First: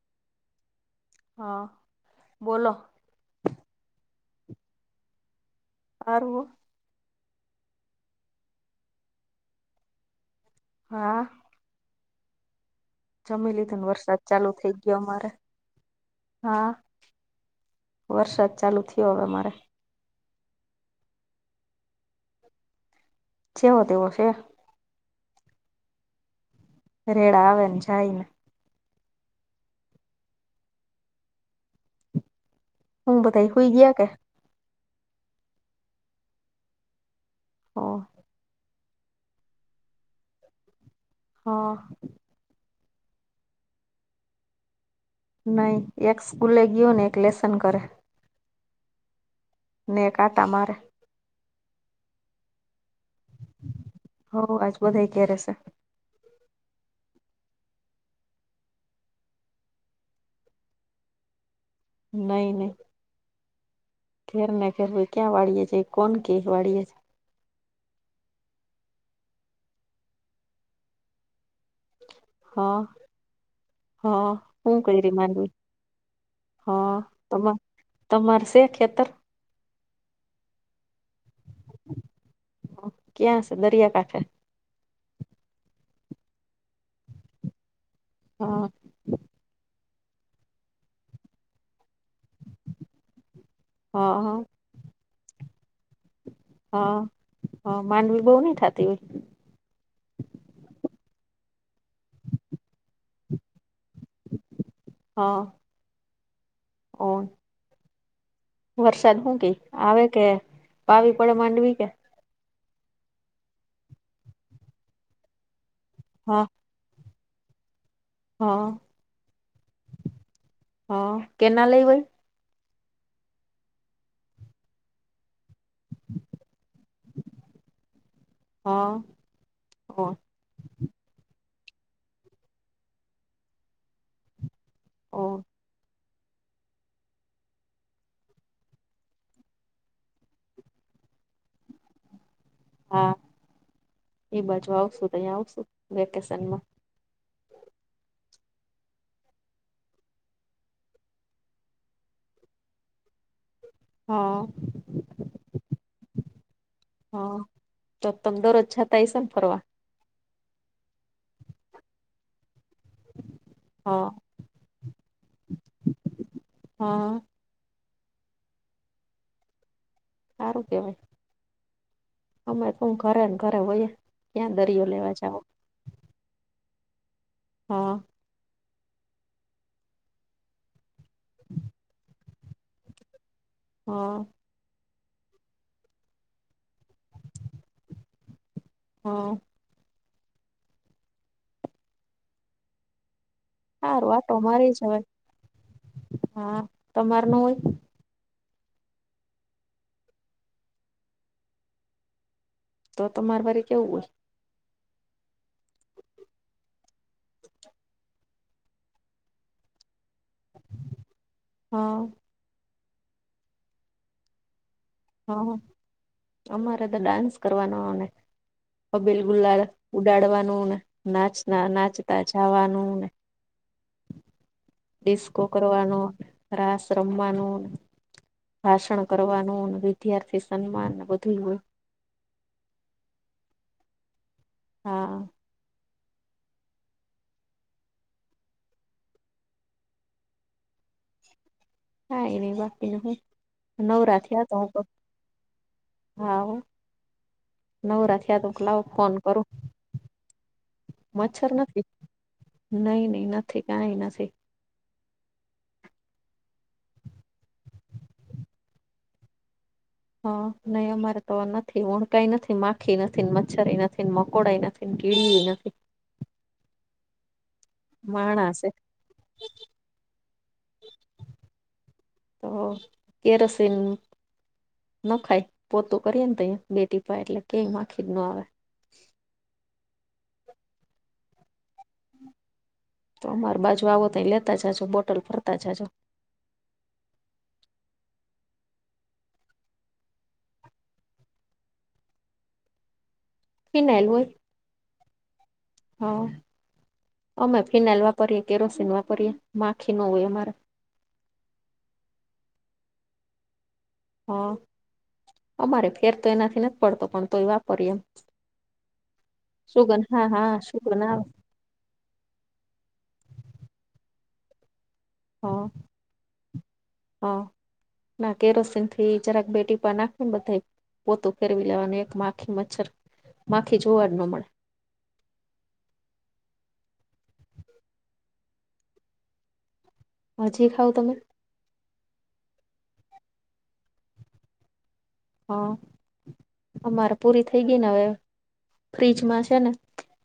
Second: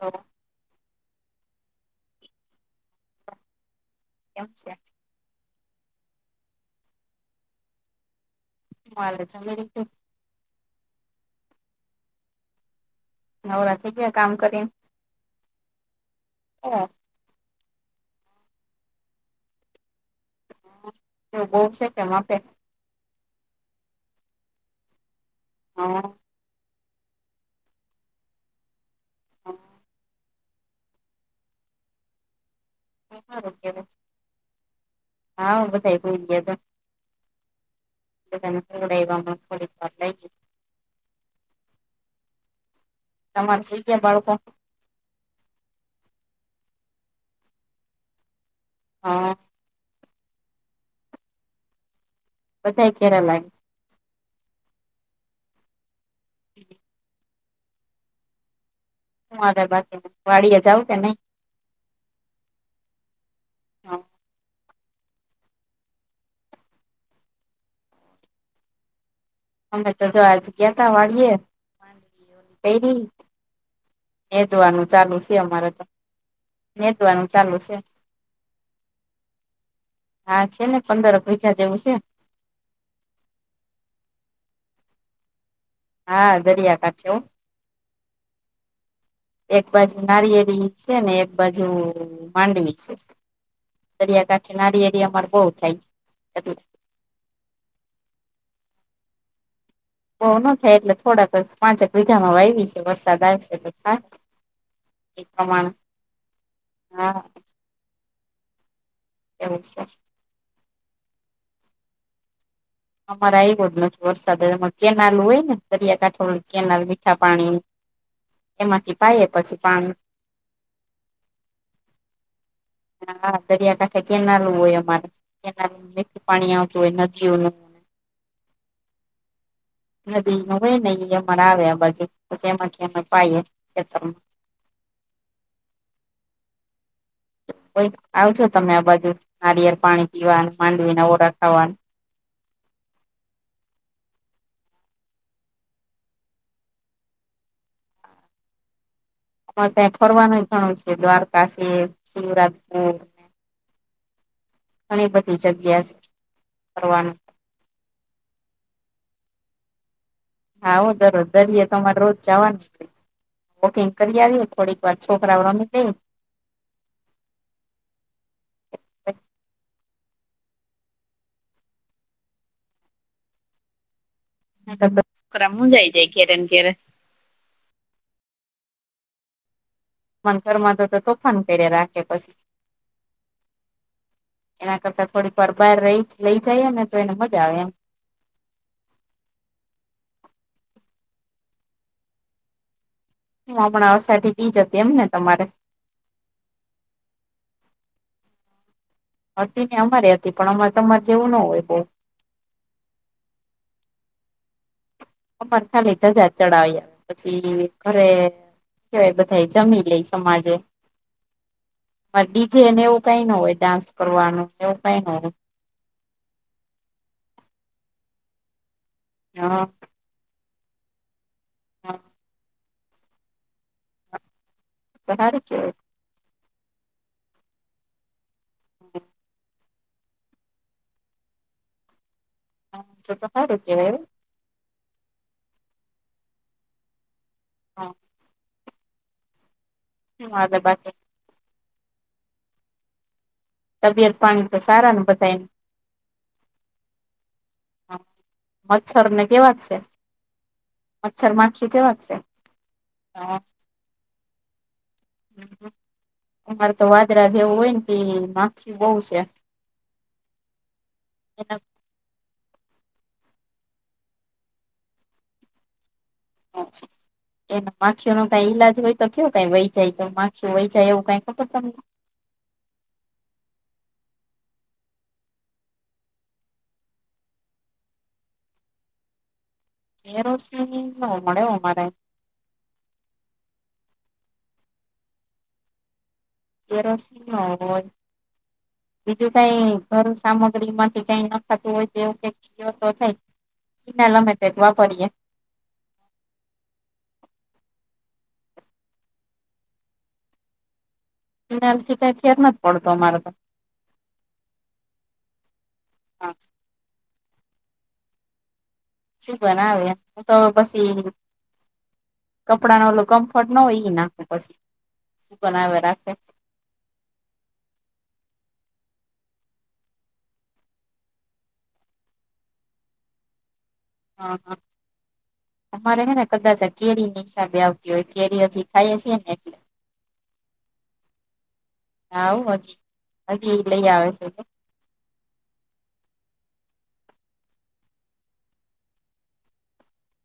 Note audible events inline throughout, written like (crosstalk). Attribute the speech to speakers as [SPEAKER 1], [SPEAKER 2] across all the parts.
[SPEAKER 1] હ
[SPEAKER 2] હા બોલો
[SPEAKER 1] અચ્છ
[SPEAKER 2] આરવો
[SPEAKER 1] (inaudible)
[SPEAKER 2] હા જમી
[SPEAKER 1] નવરા
[SPEAKER 2] લીધો
[SPEAKER 1] થઈ ગયા
[SPEAKER 2] વરસાદ
[SPEAKER 1] કામ
[SPEAKER 2] ચાલુ થઇ
[SPEAKER 1] કરીને
[SPEAKER 2] ગયો અમારે
[SPEAKER 1] ઓ
[SPEAKER 2] હા વરસાદ ચાલુ થયો હવે મારે
[SPEAKER 1] એ બહ છે (unintelligible)
[SPEAKER 2] જે વો તેવો છે
[SPEAKER 1] હા
[SPEAKER 2] રેડા વનજાયને
[SPEAKER 1] હ
[SPEAKER 2] હું બધઈ
[SPEAKER 1] હારું
[SPEAKER 2] હોય ગ
[SPEAKER 1] કેવાય
[SPEAKER 2] આ કે
[SPEAKER 1] હા બધાએ હુઈ ગ્યા તા
[SPEAKER 2] ઓર
[SPEAKER 1] (unintelligible)
[SPEAKER 2] હા
[SPEAKER 1] તમારે થઈ ગયા બાળકો
[SPEAKER 2] નહી એક સ્કૂલે ગયયો ને એક લેસન કરે
[SPEAKER 1] હા
[SPEAKER 2] નેકા તમારે
[SPEAKER 1] બધાય કેરા લાઈ.
[SPEAKER 2] હ આજ બધાાઈ કયા રેશે.
[SPEAKER 1] (unintelligible) હું હ બાકી વાડીયે જાઉં કે નહી.
[SPEAKER 2] નહી નહી. ખેર ના ખેરુ કયા વાડીય જઉં કોન કે વાડીયે છે.
[SPEAKER 1] અમે તો જો આજ ગ્યાતા વાડીયે
[SPEAKER 2] હા
[SPEAKER 1] કેરી
[SPEAKER 2] હા. હું
[SPEAKER 1] નેદવાનું
[SPEAKER 2] કયરી
[SPEAKER 1] ચાલુ છે
[SPEAKER 2] માંડવી
[SPEAKER 1] અમારે તો.
[SPEAKER 2] હા
[SPEAKER 1] નેદવાનું
[SPEAKER 2] તમા
[SPEAKER 1] ચાલુ છે
[SPEAKER 2] તમાર શે ખેતર?
[SPEAKER 1] હા છે ને પંદર વીઘા જેવું છે.
[SPEAKER 2] ક્યાં શે દરિયા કાઠે.
[SPEAKER 1] હા દરિયા કાઠે હો.
[SPEAKER 2] હા.
[SPEAKER 1] એક બાજુ નારિયેરી છે ને એક બાજુ માંડવી છે.
[SPEAKER 2] હા
[SPEAKER 1] દરિયાકાઠે નારીએરિ અમારે બહુ થાય એટ
[SPEAKER 2] હ હ માંડવી બઉ નહી થાતી હોય.
[SPEAKER 1] બહુ ન થાય એટલે થોડાક પાંચક વિઘામાં વાયવી છે વરસાદ આવશે તો થા એ
[SPEAKER 2] હા
[SPEAKER 1] પ્રમાણ
[SPEAKER 2] ઓ
[SPEAKER 1] હા.
[SPEAKER 2] વરસાદ હું કે
[SPEAKER 1] એવું છે.
[SPEAKER 2] આવે કે પાવી પડે માંડવી કે.
[SPEAKER 1] અમારે આયવો જ નથી વરસાદ એમાં કેનાલ હોય ને
[SPEAKER 2] હા
[SPEAKER 1] દરિયાકાંઠે કેનાલ મીઠા પાણીની.
[SPEAKER 2] હા
[SPEAKER 1] એમાંથી પાયયે પછી પાની.
[SPEAKER 2] હા કેનાલ લેવેૈ.
[SPEAKER 1] હા દરિયાકાંઠે કેનાલું હોય અમારે. કેનાલે મીઠુ પાણી આવતું હોય નદીઓનું.
[SPEAKER 2] હા ઓ.
[SPEAKER 1] નદી નું હોય નઈ એ અમારે આવે બાજુ પછી એમાંથી અમે પાએ ખેતરમાં.
[SPEAKER 2] ઓ
[SPEAKER 1] કોઈ આવજો તમે આ બાજુ નારિયેળ પાણી પીવાન માંડવી ના ઓરા ખાવાન.
[SPEAKER 2] હા એ બાજુ આવશું તહીં આવશું વેકેશનમાં.
[SPEAKER 1] હ ત્યાં ફરવાનુંય ગણું શે દ્વારકા શે શિવરાજપુર
[SPEAKER 2] હા
[SPEAKER 1] ઘણી બધી જગ્યા છે ફરવાની.
[SPEAKER 2] હા તો તમ દરરોજ જતાંય હસો ન ફરવા.
[SPEAKER 1] હા હું દરરોજ દરિેયે તો અમારે રોજ જાવાની છે. વોકિંગ
[SPEAKER 2] હા
[SPEAKER 1] કરી આવીયે થોડીક વાર છોકરા રમી દઈ.
[SPEAKER 2] હા. હારું કેવાય અમે તો ઘરે ને ઘરે હોય.
[SPEAKER 1] (unintelligible) કરા મુુંજાય જાય ઘેરેન ઘેરે.
[SPEAKER 2] હા.
[SPEAKER 1] બંધ ઘરમાં તો તો તોફાન કરે રાખે પછી.
[SPEAKER 2] હા.
[SPEAKER 1] એના કરતા થોડીક વાર બાર રહીજ રહી જએ ને તો એને મજા આવે એમ.
[SPEAKER 2] હા.
[SPEAKER 1] હુંમણા
[SPEAKER 2] સારું આટો
[SPEAKER 1] અષાઢી બીજ
[SPEAKER 2] મારી
[SPEAKER 1] હતી એમ
[SPEAKER 2] જવાય
[SPEAKER 1] ને તમારે.
[SPEAKER 2] હા તમાર ન હોય.
[SPEAKER 1] હતી ને અમારે હતી પણ અમારે તમાર જેવું ન હોય બઉ.
[SPEAKER 2] તો તમારે વારે કેવું હોય?
[SPEAKER 1] અમાર ખાલી ધજા ચડાઇએ પછી ઘરે કેવાય બધાય જમી લઈશ સમાજે
[SPEAKER 2] હા
[SPEAKER 1] અન બીજે એને એવું કઈ ન હોય ડાન્સ કરવાનું એવું કઈ ન હોય.
[SPEAKER 2] હા અમારે તો ડાન્સ કરવાનો હો ને કબીલ ગુલાલ ઉડાડવાનું ને નાચતા નાચતા જવાનું ને
[SPEAKER 1] તો સારું
[SPEAKER 2] ડિસ્કો
[SPEAKER 1] કેવાય
[SPEAKER 2] કરવાનો રાસ રમવાનું ભાષણ કરવાનું વિદ્યાર્થી સન્માનને બધું હોય
[SPEAKER 1] હા તો ક રૂકીવાય
[SPEAKER 2] હા
[SPEAKER 1] હા હા અ બા
[SPEAKER 2] હા એ બાપી ન હોય
[SPEAKER 1] તબિયત
[SPEAKER 2] નવરાત આવ
[SPEAKER 1] પાણી
[SPEAKER 2] તો હું
[SPEAKER 1] સારા ને બધા
[SPEAKER 2] હા નવ રાથીયા તોકલાવો
[SPEAKER 1] મચ્છર
[SPEAKER 2] ફોન
[SPEAKER 1] ને
[SPEAKER 2] કરો
[SPEAKER 1] કેવા જ છે
[SPEAKER 2] મચ્છર
[SPEAKER 1] માખી
[SPEAKER 2] નથી
[SPEAKER 1] કેવા જ છે
[SPEAKER 2] નઈ નહી નથી કઈ નથી
[SPEAKER 1] અમારે તો વાદરા જેવું હોય ને માખી બહ છે
[SPEAKER 2] હા નહી અમારે તો
[SPEAKER 1] એના
[SPEAKER 2] નથી ઓણ કઈ નથી માખી નથી મચ્છરી નથી મકોડાઈ નથી કીળ નથી
[SPEAKER 1] હચછા એ માખીઓ ન કઈ
[SPEAKER 2] માણસ
[SPEAKER 1] ઈલાજ હોય તો કેવ કઈ વહી જાય તો માખીઓ વહી જાય એવું કઈ ખબર
[SPEAKER 2] તો કેરોસિન ન ખાય પો તો કરીએ ને ત બેટીીપા એટલે કય માખી જ ના આવે
[SPEAKER 1] એરોસી ન મળેમારે
[SPEAKER 2] તો અમાર બાજુ આવો તો લેતા જાજો બોટલ ફરતા જાજો
[SPEAKER 1] કેરોસનમાં હોય બીજું કઈ ઘરું સામગ્રી માંથી કઈ ન થતું હોય તેવું કઈ જો તો થાયી
[SPEAKER 2] ફિનાઇલ
[SPEAKER 1] ના
[SPEAKER 2] હોય
[SPEAKER 1] લમે તો જ વાપરીએ
[SPEAKER 2] હા અમે ફિનાઇલ વાપરીએ કેરોસીન વાપરીએ માખી ન હોય અમારે
[SPEAKER 1] ફીનાઈલથી તો કાઈ ફેર નથ પડતો અમારે તો.
[SPEAKER 2] હમ્મ. અમારેય ફેર તો એનાથી નથ પડતો પણ તોય વાપરીએ
[SPEAKER 1] સીજન આવે એમ.
[SPEAKER 2] સુગંધ
[SPEAKER 1] હું
[SPEAKER 2] હા
[SPEAKER 1] તો હવે
[SPEAKER 2] હા
[SPEAKER 1] પસી
[SPEAKER 2] સુગંધ આવે
[SPEAKER 1] કપડાનુ ઓલું કમ્ફર્ટ ના હોય ઈ નાખું પસી શુંગન
[SPEAKER 2] હા
[SPEAKER 1] આયવે રાખે.
[SPEAKER 2] હા. ના કેરોસીનથી જરાક બે ટીપા નાખીને બધાય પોતું ફેરવી લેવાનું. એક માખી મચ્છર માખી જોવા જ ન
[SPEAKER 1] હા
[SPEAKER 2] મળે
[SPEAKER 1] હા અમારે હે ને કદાચ આ કેરીની હિસાબે આવતી હોય કેરી હજી ખાઈએ સીએ ને એટલે.
[SPEAKER 2] હજી ખાવ તમે?
[SPEAKER 1] હાવ. હજી હજી લઈ આવે સે ઈ તો
[SPEAKER 2] હા અમારે પૂરી થઈ ગઈ ને હવે ફ્રિજમાં છે ને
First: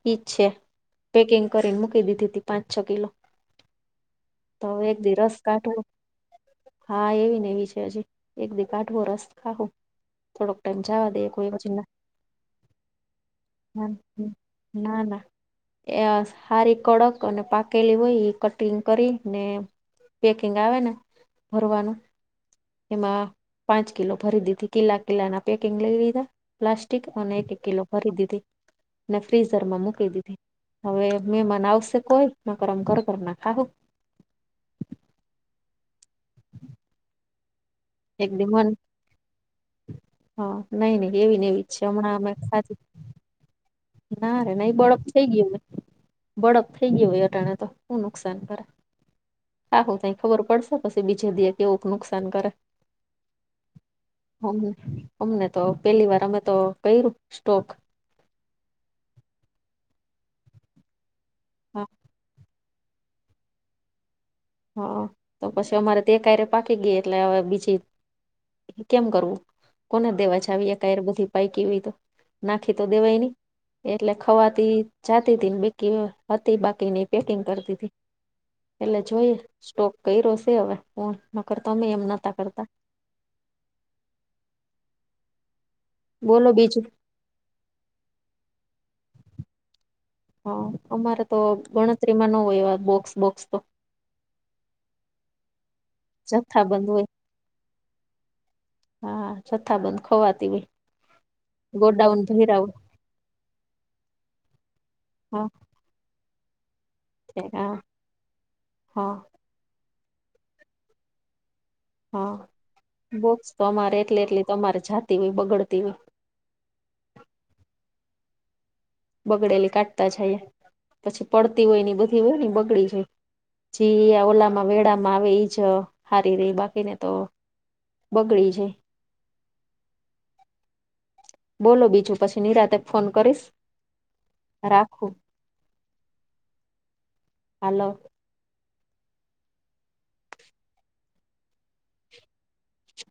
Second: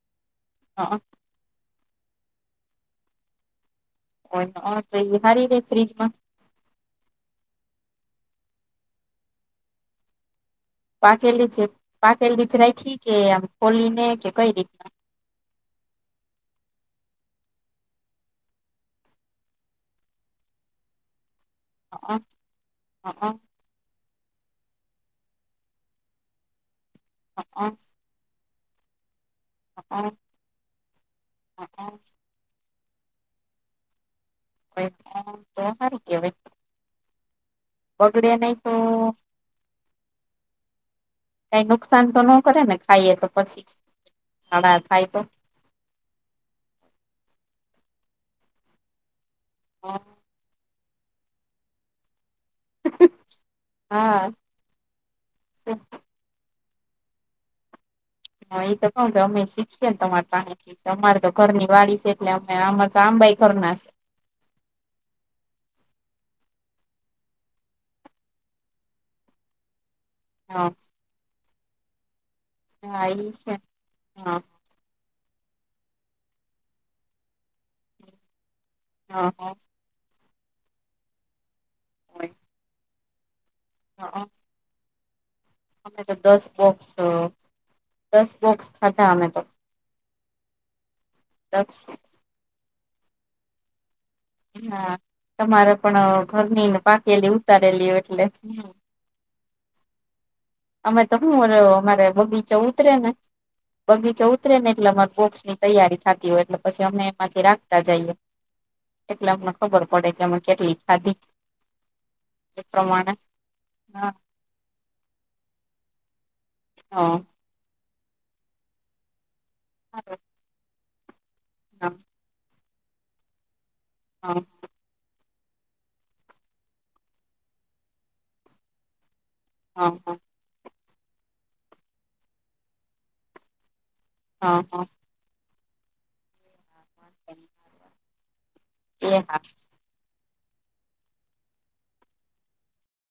[SPEAKER 2] ઈજ છે.
[SPEAKER 1] હા
[SPEAKER 2] પેકિંગ કરીને મૂકી દીધી હતી પાંચ છ કિલો તો
[SPEAKER 1] હા
[SPEAKER 2] હવે એક દિ
[SPEAKER 1] એ
[SPEAKER 2] રસ
[SPEAKER 1] હારી રે
[SPEAKER 2] કાઢવો
[SPEAKER 1] ફ્રીજમાં
[SPEAKER 2] હા એવીને એવી છે હજી એક દી કાઢવો રસ ખાહુ થોડોક ટાઈમ જવા દેએ
[SPEAKER 1] પાકેલી
[SPEAKER 2] કોઈ
[SPEAKER 1] જ
[SPEAKER 2] પછી ના
[SPEAKER 1] પાકેલી જ રાખી કે આમ
[SPEAKER 2] હા
[SPEAKER 1] ખોલીને કે
[SPEAKER 2] હા
[SPEAKER 1] કઈ રીતના
[SPEAKER 2] ના ના એ હારી કડક અને પાકેલી હોય એ કટિંગ કરી ને પેકિંગ આવે ને ભરવાનું એમાં પાંચ કિલો ભરી દીધી કિલ્લા કિલ્લા ના પેકિંગ લઈ લીધા પ્લાસ્ટિક અને એક એક કિલો ભરી દીધી ને ફ્રીઝર માં મૂકી દીધી. હવે મહેમાન આવશે કોઈ નકર અમ ઘર ઘરના ખાહુ.
[SPEAKER 1] તો સારું કેવાય
[SPEAKER 2] એક
[SPEAKER 1] બગડે
[SPEAKER 2] દી
[SPEAKER 1] નય
[SPEAKER 2] મન
[SPEAKER 1] તો
[SPEAKER 2] હા નઈ ન‌ઈ એવી ન
[SPEAKER 1] કઈ
[SPEAKER 2] એવી જ છે
[SPEAKER 1] નુકસાન
[SPEAKER 2] હમણાં
[SPEAKER 1] તો
[SPEAKER 2] અમે
[SPEAKER 1] ન
[SPEAKER 2] એક
[SPEAKER 1] કરે ને
[SPEAKER 2] ખાધી
[SPEAKER 1] ખાઈએ તો પછી
[SPEAKER 2] ના રે ના ઈ
[SPEAKER 1] ઝાડા
[SPEAKER 2] બળફ
[SPEAKER 1] થાય તો
[SPEAKER 2] થઈ ગ્યો હોય બડફ થઈ ગયો હોય અટાણે તો હુ નુકસાન કરે? ખાહુ ખબર પડશે પછી બીજે દી કેવુંક નુકસાન કરે
[SPEAKER 1] (inaudible) હા
[SPEAKER 2] અમને તો પેલ્લી વાર અમે તો કયરુ સ્ટોક
[SPEAKER 1] હા, એ તો કહું કે અમે શીખીએ ને તમારે પાહેથી અમારે તો ઘરની
[SPEAKER 2] હા
[SPEAKER 1] વાડી સે એટલે હા, અમાર તો આંબાઈ ઘરના છે
[SPEAKER 2] હૌ, તો પછી અમારે તો એકહાયરે પાકી ગઈ એટલે હવે બીજી એટલે કેમ કરવું, કોને દેવા છે
[SPEAKER 1] હા
[SPEAKER 2] જાવી, એકહાયરે બધી પાઈકી હોય તો નાખી તો
[SPEAKER 1] હા
[SPEAKER 2] દેવાય નય,
[SPEAKER 1] ઈ છે
[SPEAKER 2] એટલે
[SPEAKER 1] હા
[SPEAKER 2] ખવાતી જાતી તી ને બેકી હવે હતી બાકીની પેકિંગ કરતીતી એટલે
[SPEAKER 1] હા
[SPEAKER 2] જોઈએ
[SPEAKER 1] હા
[SPEAKER 2] સ્ટોક કઈરો શે હવે કો નકરતો અમેય એમ નતા કરતા
[SPEAKER 1] હકઅ અમે તો દસ
[SPEAKER 2] બોલો બીજું
[SPEAKER 1] બોક્સ, અ દસ બોક્સ ખાધા અમે તો
[SPEAKER 2] હા, અમારે તો
[SPEAKER 1] દસ
[SPEAKER 2] ગણતરીમાં ન હોય એવા બોક્સ, બોક્સ તો
[SPEAKER 1] હા, તમારે પણ
[SPEAKER 2] જથ્થા
[SPEAKER 1] ઘરનીને
[SPEAKER 2] બંધ હોય
[SPEAKER 1] પાકેલી ઉતારેલી એટલે
[SPEAKER 2] હા, જથ્થાબંધ ખવાતી હોય
[SPEAKER 1] અમે તો હું અમારે
[SPEAKER 2] ગોડાઉન ભયરા
[SPEAKER 1] બગીચા
[SPEAKER 2] હોય
[SPEAKER 1] ઉતરે ને બગીચે ઉતરે ને એટલે અમાર
[SPEAKER 2] હા
[SPEAKER 1] બોક્સની તૈયારી થાતી એટલે પછી અમે એમાંથી
[SPEAKER 2] હા
[SPEAKER 1] રાખતા જાઈએ
[SPEAKER 2] હા
[SPEAKER 1] એટલે અમને ખબર પડે કે આમા કેટલી ખાધી
[SPEAKER 2] હા,
[SPEAKER 1] એ પ્રમાણે
[SPEAKER 2] બોક્સ તો અમારે
[SPEAKER 1] હા
[SPEAKER 2] એટલે એટલી તમારે જાતી હોય બગડતી હોય
[SPEAKER 1] હા
[SPEAKER 2] બગડેલી કાઢતા
[SPEAKER 1] હા
[SPEAKER 2] જાઈએ પછી પડતી હોયને
[SPEAKER 1] હા
[SPEAKER 2] ઈ બધી હોયને ઈ બગડી જાય જીઈ આ ઓલામાં મેળામાં માવ ઈજ હારી રેય બાકીને તો બગડી જાય
[SPEAKER 1] હા, હા
[SPEAKER 2] બોલો, બીજુ પછી નિરાંતે ફોન કરીશ
[SPEAKER 1] હા હા
[SPEAKER 2] રાખું હાલો
[SPEAKER 1] એ, હા